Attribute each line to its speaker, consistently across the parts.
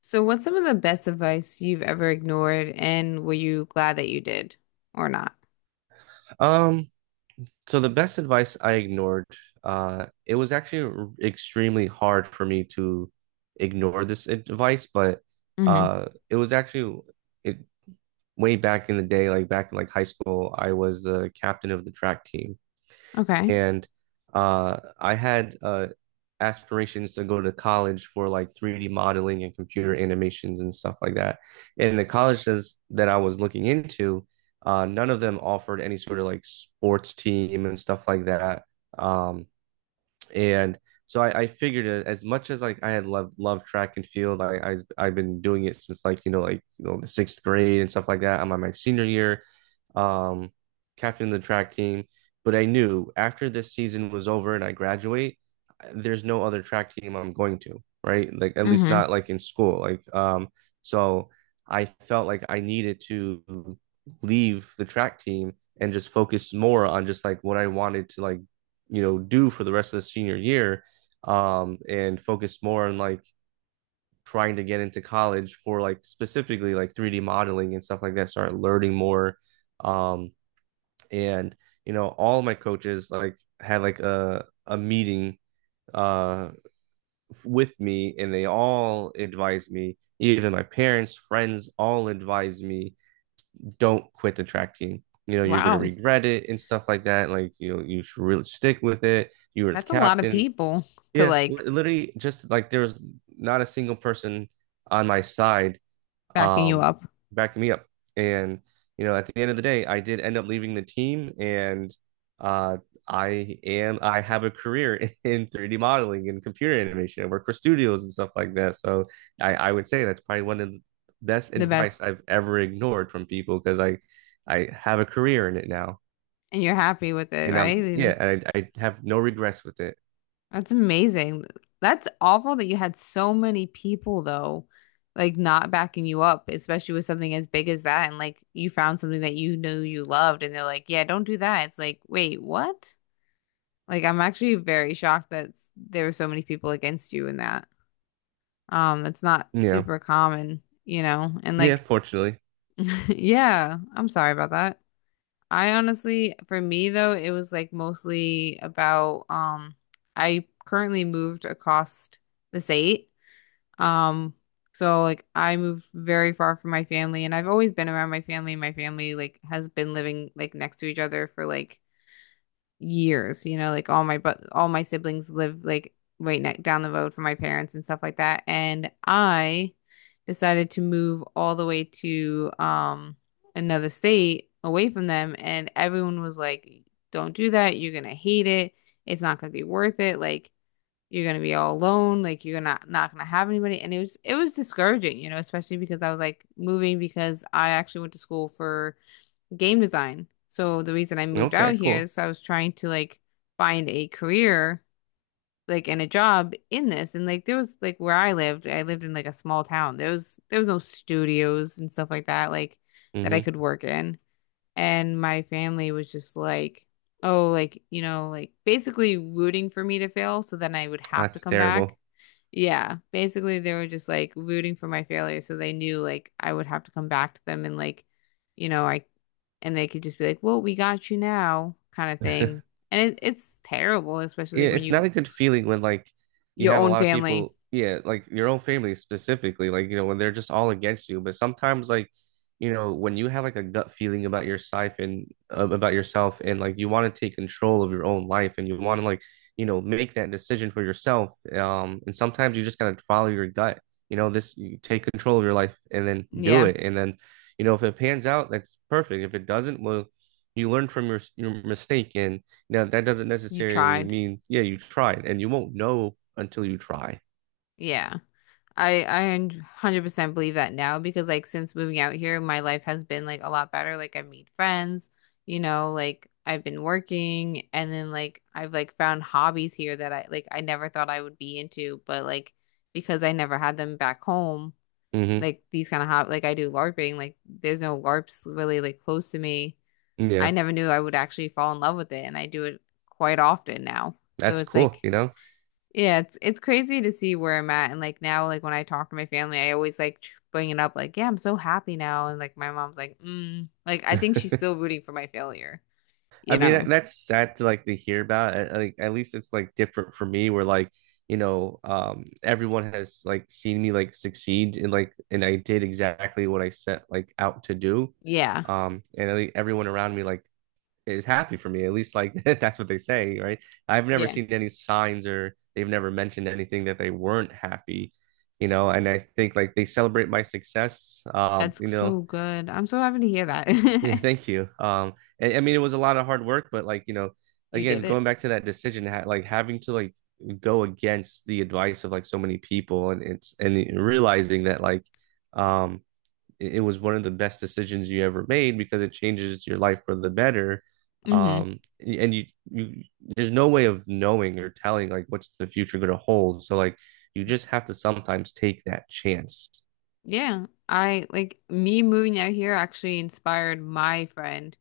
Speaker 1: So, what's some of the best advice you've ever ignored, and were you glad that you did or not?
Speaker 2: Um, so the best advice I ignored, it was actually extremely hard for me to ignore this advice, but
Speaker 1: Hmm.
Speaker 2: it was actually it way back in the day, like back in like high school, I was the captain of the track team.
Speaker 1: Okay.
Speaker 2: And I had aspirations to go to college for like 3D modeling and computer animations and stuff like that. And the colleges that I was looking into, none of them offered any sort of like sports team and stuff like that. Um, and so I figured it, as much as like I had loved track and field, I I've been doing it since like the sixth grade and stuff like that. I'm on my senior year, um, captain of the track team. But I knew after this season was over and I graduate, there's no other track team I'm going to, right? Like at least
Speaker 1: Hmm.
Speaker 2: not like in school. Like so I felt like I needed to leave the track team and just focus more on just like what I wanted to like you know do for the rest of the senior year and focus more on like trying to get into college for like specifically like 3D modeling and stuff like that start learning more um and you know all of my coaches like had like a meeting uh with me and they all advised me even my parents friends all advised me don't quit the track team, you know, you're going to
Speaker 1: Wow.
Speaker 2: regret it and stuff like that, like you know you should really stick with it, you were the
Speaker 1: That's a lot of
Speaker 2: captain.
Speaker 1: people to
Speaker 2: Yeah, literally just like there was not a single person on my side,
Speaker 1: backing you
Speaker 2: um
Speaker 1: up
Speaker 2: backing me up. And you know, at the end of the day, I did end up leaving the team and uh I have a career in 3D modeling and computer animation. I work for studios and stuff like that. So I would say that's probably one of the best
Speaker 1: the best,
Speaker 2: advice I've ever ignored from people because I have a career in it now.
Speaker 1: and you're happy with it,
Speaker 2: And
Speaker 1: right?
Speaker 2: I'm,
Speaker 1: And
Speaker 2: yeah, I have no regrets with it.
Speaker 1: that's amazing. That's awful that you had so many people though, like not backing you up, especially with something as big as that, and like you found something that you knew you loved, and they're like, "Yeah, don't do that." It's like, wait, what? Like I'm actually very shocked that there were so many people against you in that. It's not
Speaker 2: Yeah.
Speaker 1: super common, you know. And
Speaker 2: Yeah,
Speaker 1: like
Speaker 2: fortunately.
Speaker 1: yeah, I'm sorry about that. I honestly, for me though, it was like mostly about I currently moved across the state. Um, so like I moved very far from my family and I've always been around my family. My family like has been living like next to each other for like years, you know, like all my but all my siblings live like right next down the road from my parents and stuff like that. And I decided to move all the way to another state away from them and everyone was like, "Don't do that. You're gonna hate it. It's not gonna be worth it." Like you're gonna be all alone, like you're not gonna have anybody, and it was discouraging, you know, especially because I was like moving because I actually went to school for game design. So the reason I moved out
Speaker 2: Okay,
Speaker 1: here
Speaker 2: cool.
Speaker 1: is I was trying to like find a career like and a job in this and like there was like where I lived in like a small town. There was no studios and stuff like that I
Speaker 2: Hmm.
Speaker 1: could work in. And my family was just like, oh, like, you know, like basically rooting for me to fail so then I would have to
Speaker 2: That's
Speaker 1: come back.
Speaker 2: terrible.
Speaker 1: Yeah, basically they were just like rooting for my failure, so they knew like I would have to come back to them and like, you know, I and they could just be like, "Well, we got you now," kind of thing. And it's terrible, especially
Speaker 2: Yeah,
Speaker 1: when
Speaker 2: it's not
Speaker 1: you
Speaker 2: a good feeling when like you
Speaker 1: your
Speaker 2: have a
Speaker 1: own
Speaker 2: lot of
Speaker 1: family.
Speaker 2: people, yeah, like your own family specifically, like you know, when they're just all against you. But sometimes like, you know, when you have like a gut feeling about your life and about yourself and like you want to take control of your own life and you want to like, you know, make that decision for yourself. And sometimes you just gotta follow your gut. You know, this you take control of your life and then do
Speaker 1: Yeah,
Speaker 2: it. And then, you know, if it pans out, that's perfect. If it doesn't, well, you learn from your mistake and now, that doesn't
Speaker 1: you
Speaker 2: necessarily
Speaker 1: tried.
Speaker 2: mean, yeah, you tried, and you won't know until you try.
Speaker 1: Yeah. I 100% believe that now because like since moving out here, my life has been like a lot better. Like I've made friends, you know, like I've been working and then like I've like found hobbies here that I like I never thought I would be into, but like because I never had them back home,
Speaker 2: Hmm.
Speaker 1: like these kind of hob like I do LARPing, like there's no LARPs really like close to me. I
Speaker 2: Yeah,
Speaker 1: never knew I would actually fall in love with it and I do it quite often now. So
Speaker 2: that's
Speaker 1: it's
Speaker 2: cool,
Speaker 1: like
Speaker 2: you know?
Speaker 1: yeah, it's crazy to see where I'm at and like now like when I talk to my family, I always like bring it up like, yeah, I'm so happy now and like my mom's like, mm. Like I think she's still rooting for my failure,
Speaker 2: I
Speaker 1: you
Speaker 2: mean,
Speaker 1: know.
Speaker 2: that's sad to like to hear about. Like, at least it's like different for me, where like, everyone has like seen me like succeed and like, and I did exactly what I set like out to do.
Speaker 1: Yeah.
Speaker 2: And I think everyone around me like is happy for me. At least like that's what they say, right? I've never
Speaker 1: Yeah.
Speaker 2: seen any signs or they've never mentioned anything that they weren't happy, you know. And I think like they celebrate my success.
Speaker 1: That's
Speaker 2: You
Speaker 1: so
Speaker 2: know,
Speaker 1: good. I'm so happy to hear that.
Speaker 2: yeah, thank you. And I mean it was a lot of hard work, but like you know,
Speaker 1: You did
Speaker 2: again
Speaker 1: it.
Speaker 2: going back to that decision, like having to like go against the advice of like so many people, and it's and realizing that like um it, was one of the best decisions you ever made because it changes your life for the better.
Speaker 1: Hmm.
Speaker 2: There's no way of knowing or telling like what's the future going to hold. So like you just have to sometimes take that chance.
Speaker 1: Yeah. I like me moving out here actually inspired my friend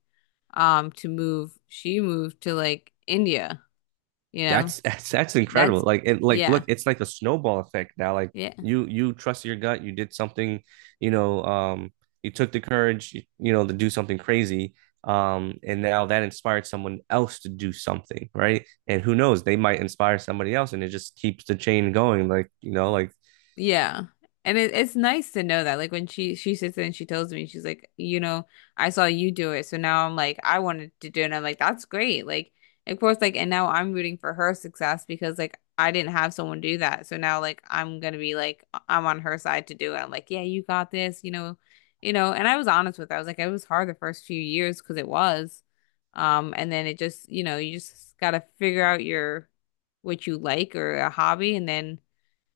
Speaker 1: to move. She moved to like India, you know.
Speaker 2: That's that's incredible.
Speaker 1: That's
Speaker 2: Like it like
Speaker 1: yeah.
Speaker 2: look, it's like a snowball effect now. Like
Speaker 1: Yeah.
Speaker 2: you trust your gut, you did something, you know, um you took the courage, you know, to do something crazy. And now that inspired someone else to do something, right? And who knows, they might inspire somebody else, and it just keeps the chain going. Like you know, like
Speaker 1: Yeah. And it's nice to know that. Like when she sits there and she tells me, she's like, you know, I saw you do it. So now I'm like, I wanted to do it. And I'm like, that's great. Like, of course, like, and now I'm rooting for her success because like I didn't have someone do that. So now like I'm gonna be like I'm on her side to do it. I'm like, yeah, you got this, you know, you know. And I was honest with her. I was like, it was hard the first few years because it was. And then it just, you know, you just gotta figure out your what you like or a hobby and then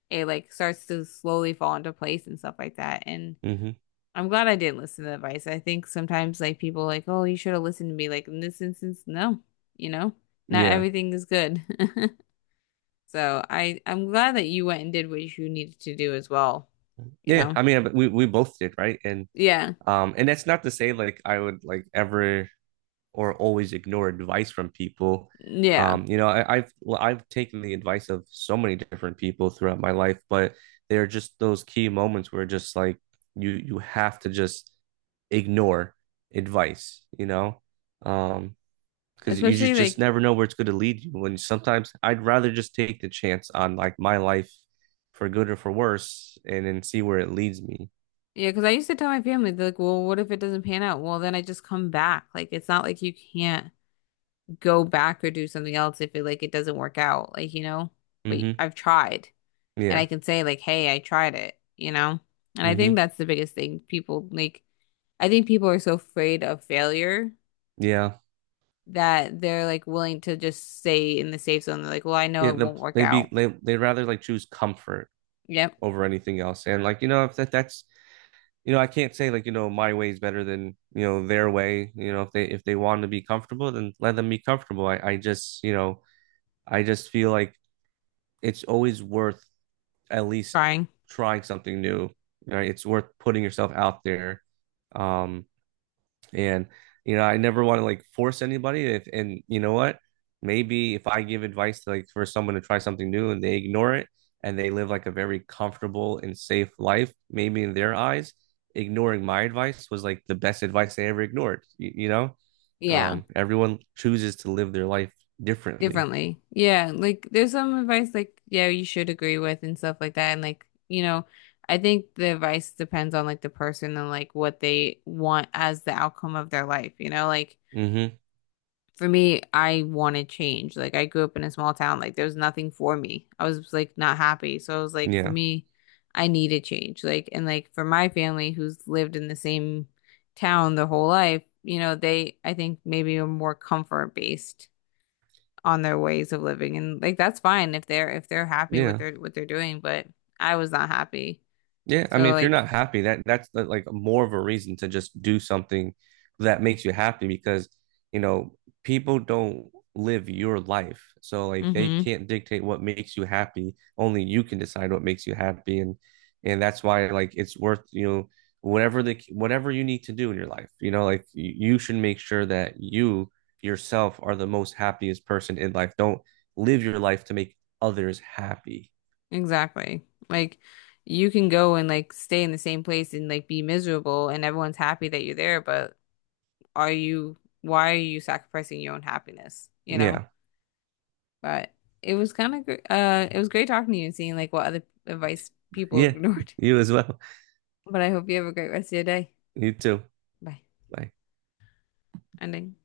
Speaker 1: it like starts to slowly fall into place and stuff like that. And
Speaker 2: mm-hmm,
Speaker 1: I'm glad I didn't listen to the advice. I think sometimes like people are like, oh, you should have listened to me. Like in this instance, no, you know, not
Speaker 2: yeah,
Speaker 1: everything is good. So I'm glad that you went and did what you needed to do as well, you
Speaker 2: yeah.
Speaker 1: know?
Speaker 2: I mean, we both did, right? And
Speaker 1: Yeah.
Speaker 2: um, and that's not to say like I would like ever or always ignore advice from people.
Speaker 1: Yeah.
Speaker 2: I've taken the advice of so many different people throughout my life, but there are just those key moments where just like you have to just ignore advice, you know, um, because you
Speaker 1: Especially
Speaker 2: just
Speaker 1: like
Speaker 2: never know where it's going to lead you. And sometimes I'd rather just take the chance on like my life for good or for worse, and then see where it leads me.
Speaker 1: yeah, because I used to tell my family they're like, well, what if it doesn't pan out? Well, then I just come back. Like it's not like you can't go back or do something else if it like it doesn't work out, like you know. But
Speaker 2: Mm-hmm.
Speaker 1: I've tried, and
Speaker 2: Yeah.
Speaker 1: I can say like, hey, I tried it, you know? And I think
Speaker 2: Mm-hmm.
Speaker 1: that's the biggest thing. People like I think people are so afraid of failure
Speaker 2: Yeah.
Speaker 1: that they're like willing to just stay in the safe zone. They're like, well, I know
Speaker 2: Yeah.
Speaker 1: it
Speaker 2: The,
Speaker 1: won't work
Speaker 2: they'd be
Speaker 1: out.
Speaker 2: they they'd rather like choose comfort
Speaker 1: Yep,
Speaker 2: over anything else. And like, you know, if that that's you know, I can't say like, you know, my way is better than, you know, their way. You know, if they want to be comfortable, then let them be comfortable. I just, you know, I just feel like it's always worth at least
Speaker 1: trying.
Speaker 2: trying something new. Right? It's worth putting yourself out there. Um, and you know, I never want to like force anybody. If, and you know what? Maybe if I give advice to like for someone to try something new and they ignore it and they live like a very comfortable and safe life, maybe in their eyes, ignoring my advice was like the best advice they ever ignored. You know,
Speaker 1: Yeah,
Speaker 2: everyone chooses to live their life differently.
Speaker 1: differently. Yeah, like there's some advice like yeah, you should agree with and stuff like that and like, you know, I think the advice depends on like the person and like what they want as the outcome of their life, you know? Like
Speaker 2: Hmm.
Speaker 1: for me, I wanted change. Like I grew up in a small town. Like there was nothing for me. I was like not happy. So I was like, for
Speaker 2: Yeah.
Speaker 1: me, I needed change. Like and like for my family who's lived in the same town their whole life, you know, they I think maybe are more comfort based on their ways of living. And like that's fine if they're happy with
Speaker 2: Yeah.
Speaker 1: their what they're doing, but I was not happy.
Speaker 2: Yeah, I mean,
Speaker 1: So
Speaker 2: if you're
Speaker 1: like,
Speaker 2: not happy, that's like more of a reason to just do something that makes you happy because, you know, people don't live your life. So like they
Speaker 1: mm-hmm.
Speaker 2: can't dictate what makes you happy. Only you can decide what makes you happy and that's why like it's worth, you know, whatever you need to do in your life. You know, like you should make sure that you yourself are the most happiest person in life. Don't live your life to make others happy.
Speaker 1: Exactly. Like you can go and like stay in the same place and like be miserable and everyone's happy that you're there, but are you why are you sacrificing your own happiness, you know?
Speaker 2: Yeah.
Speaker 1: But it was kind of it was great talking to you and seeing like what other advice people
Speaker 2: Yeah,
Speaker 1: ignored.
Speaker 2: you as well.
Speaker 1: But I hope you have a great rest of your day.
Speaker 2: You too.
Speaker 1: Bye.
Speaker 2: Bye.
Speaker 1: Ending.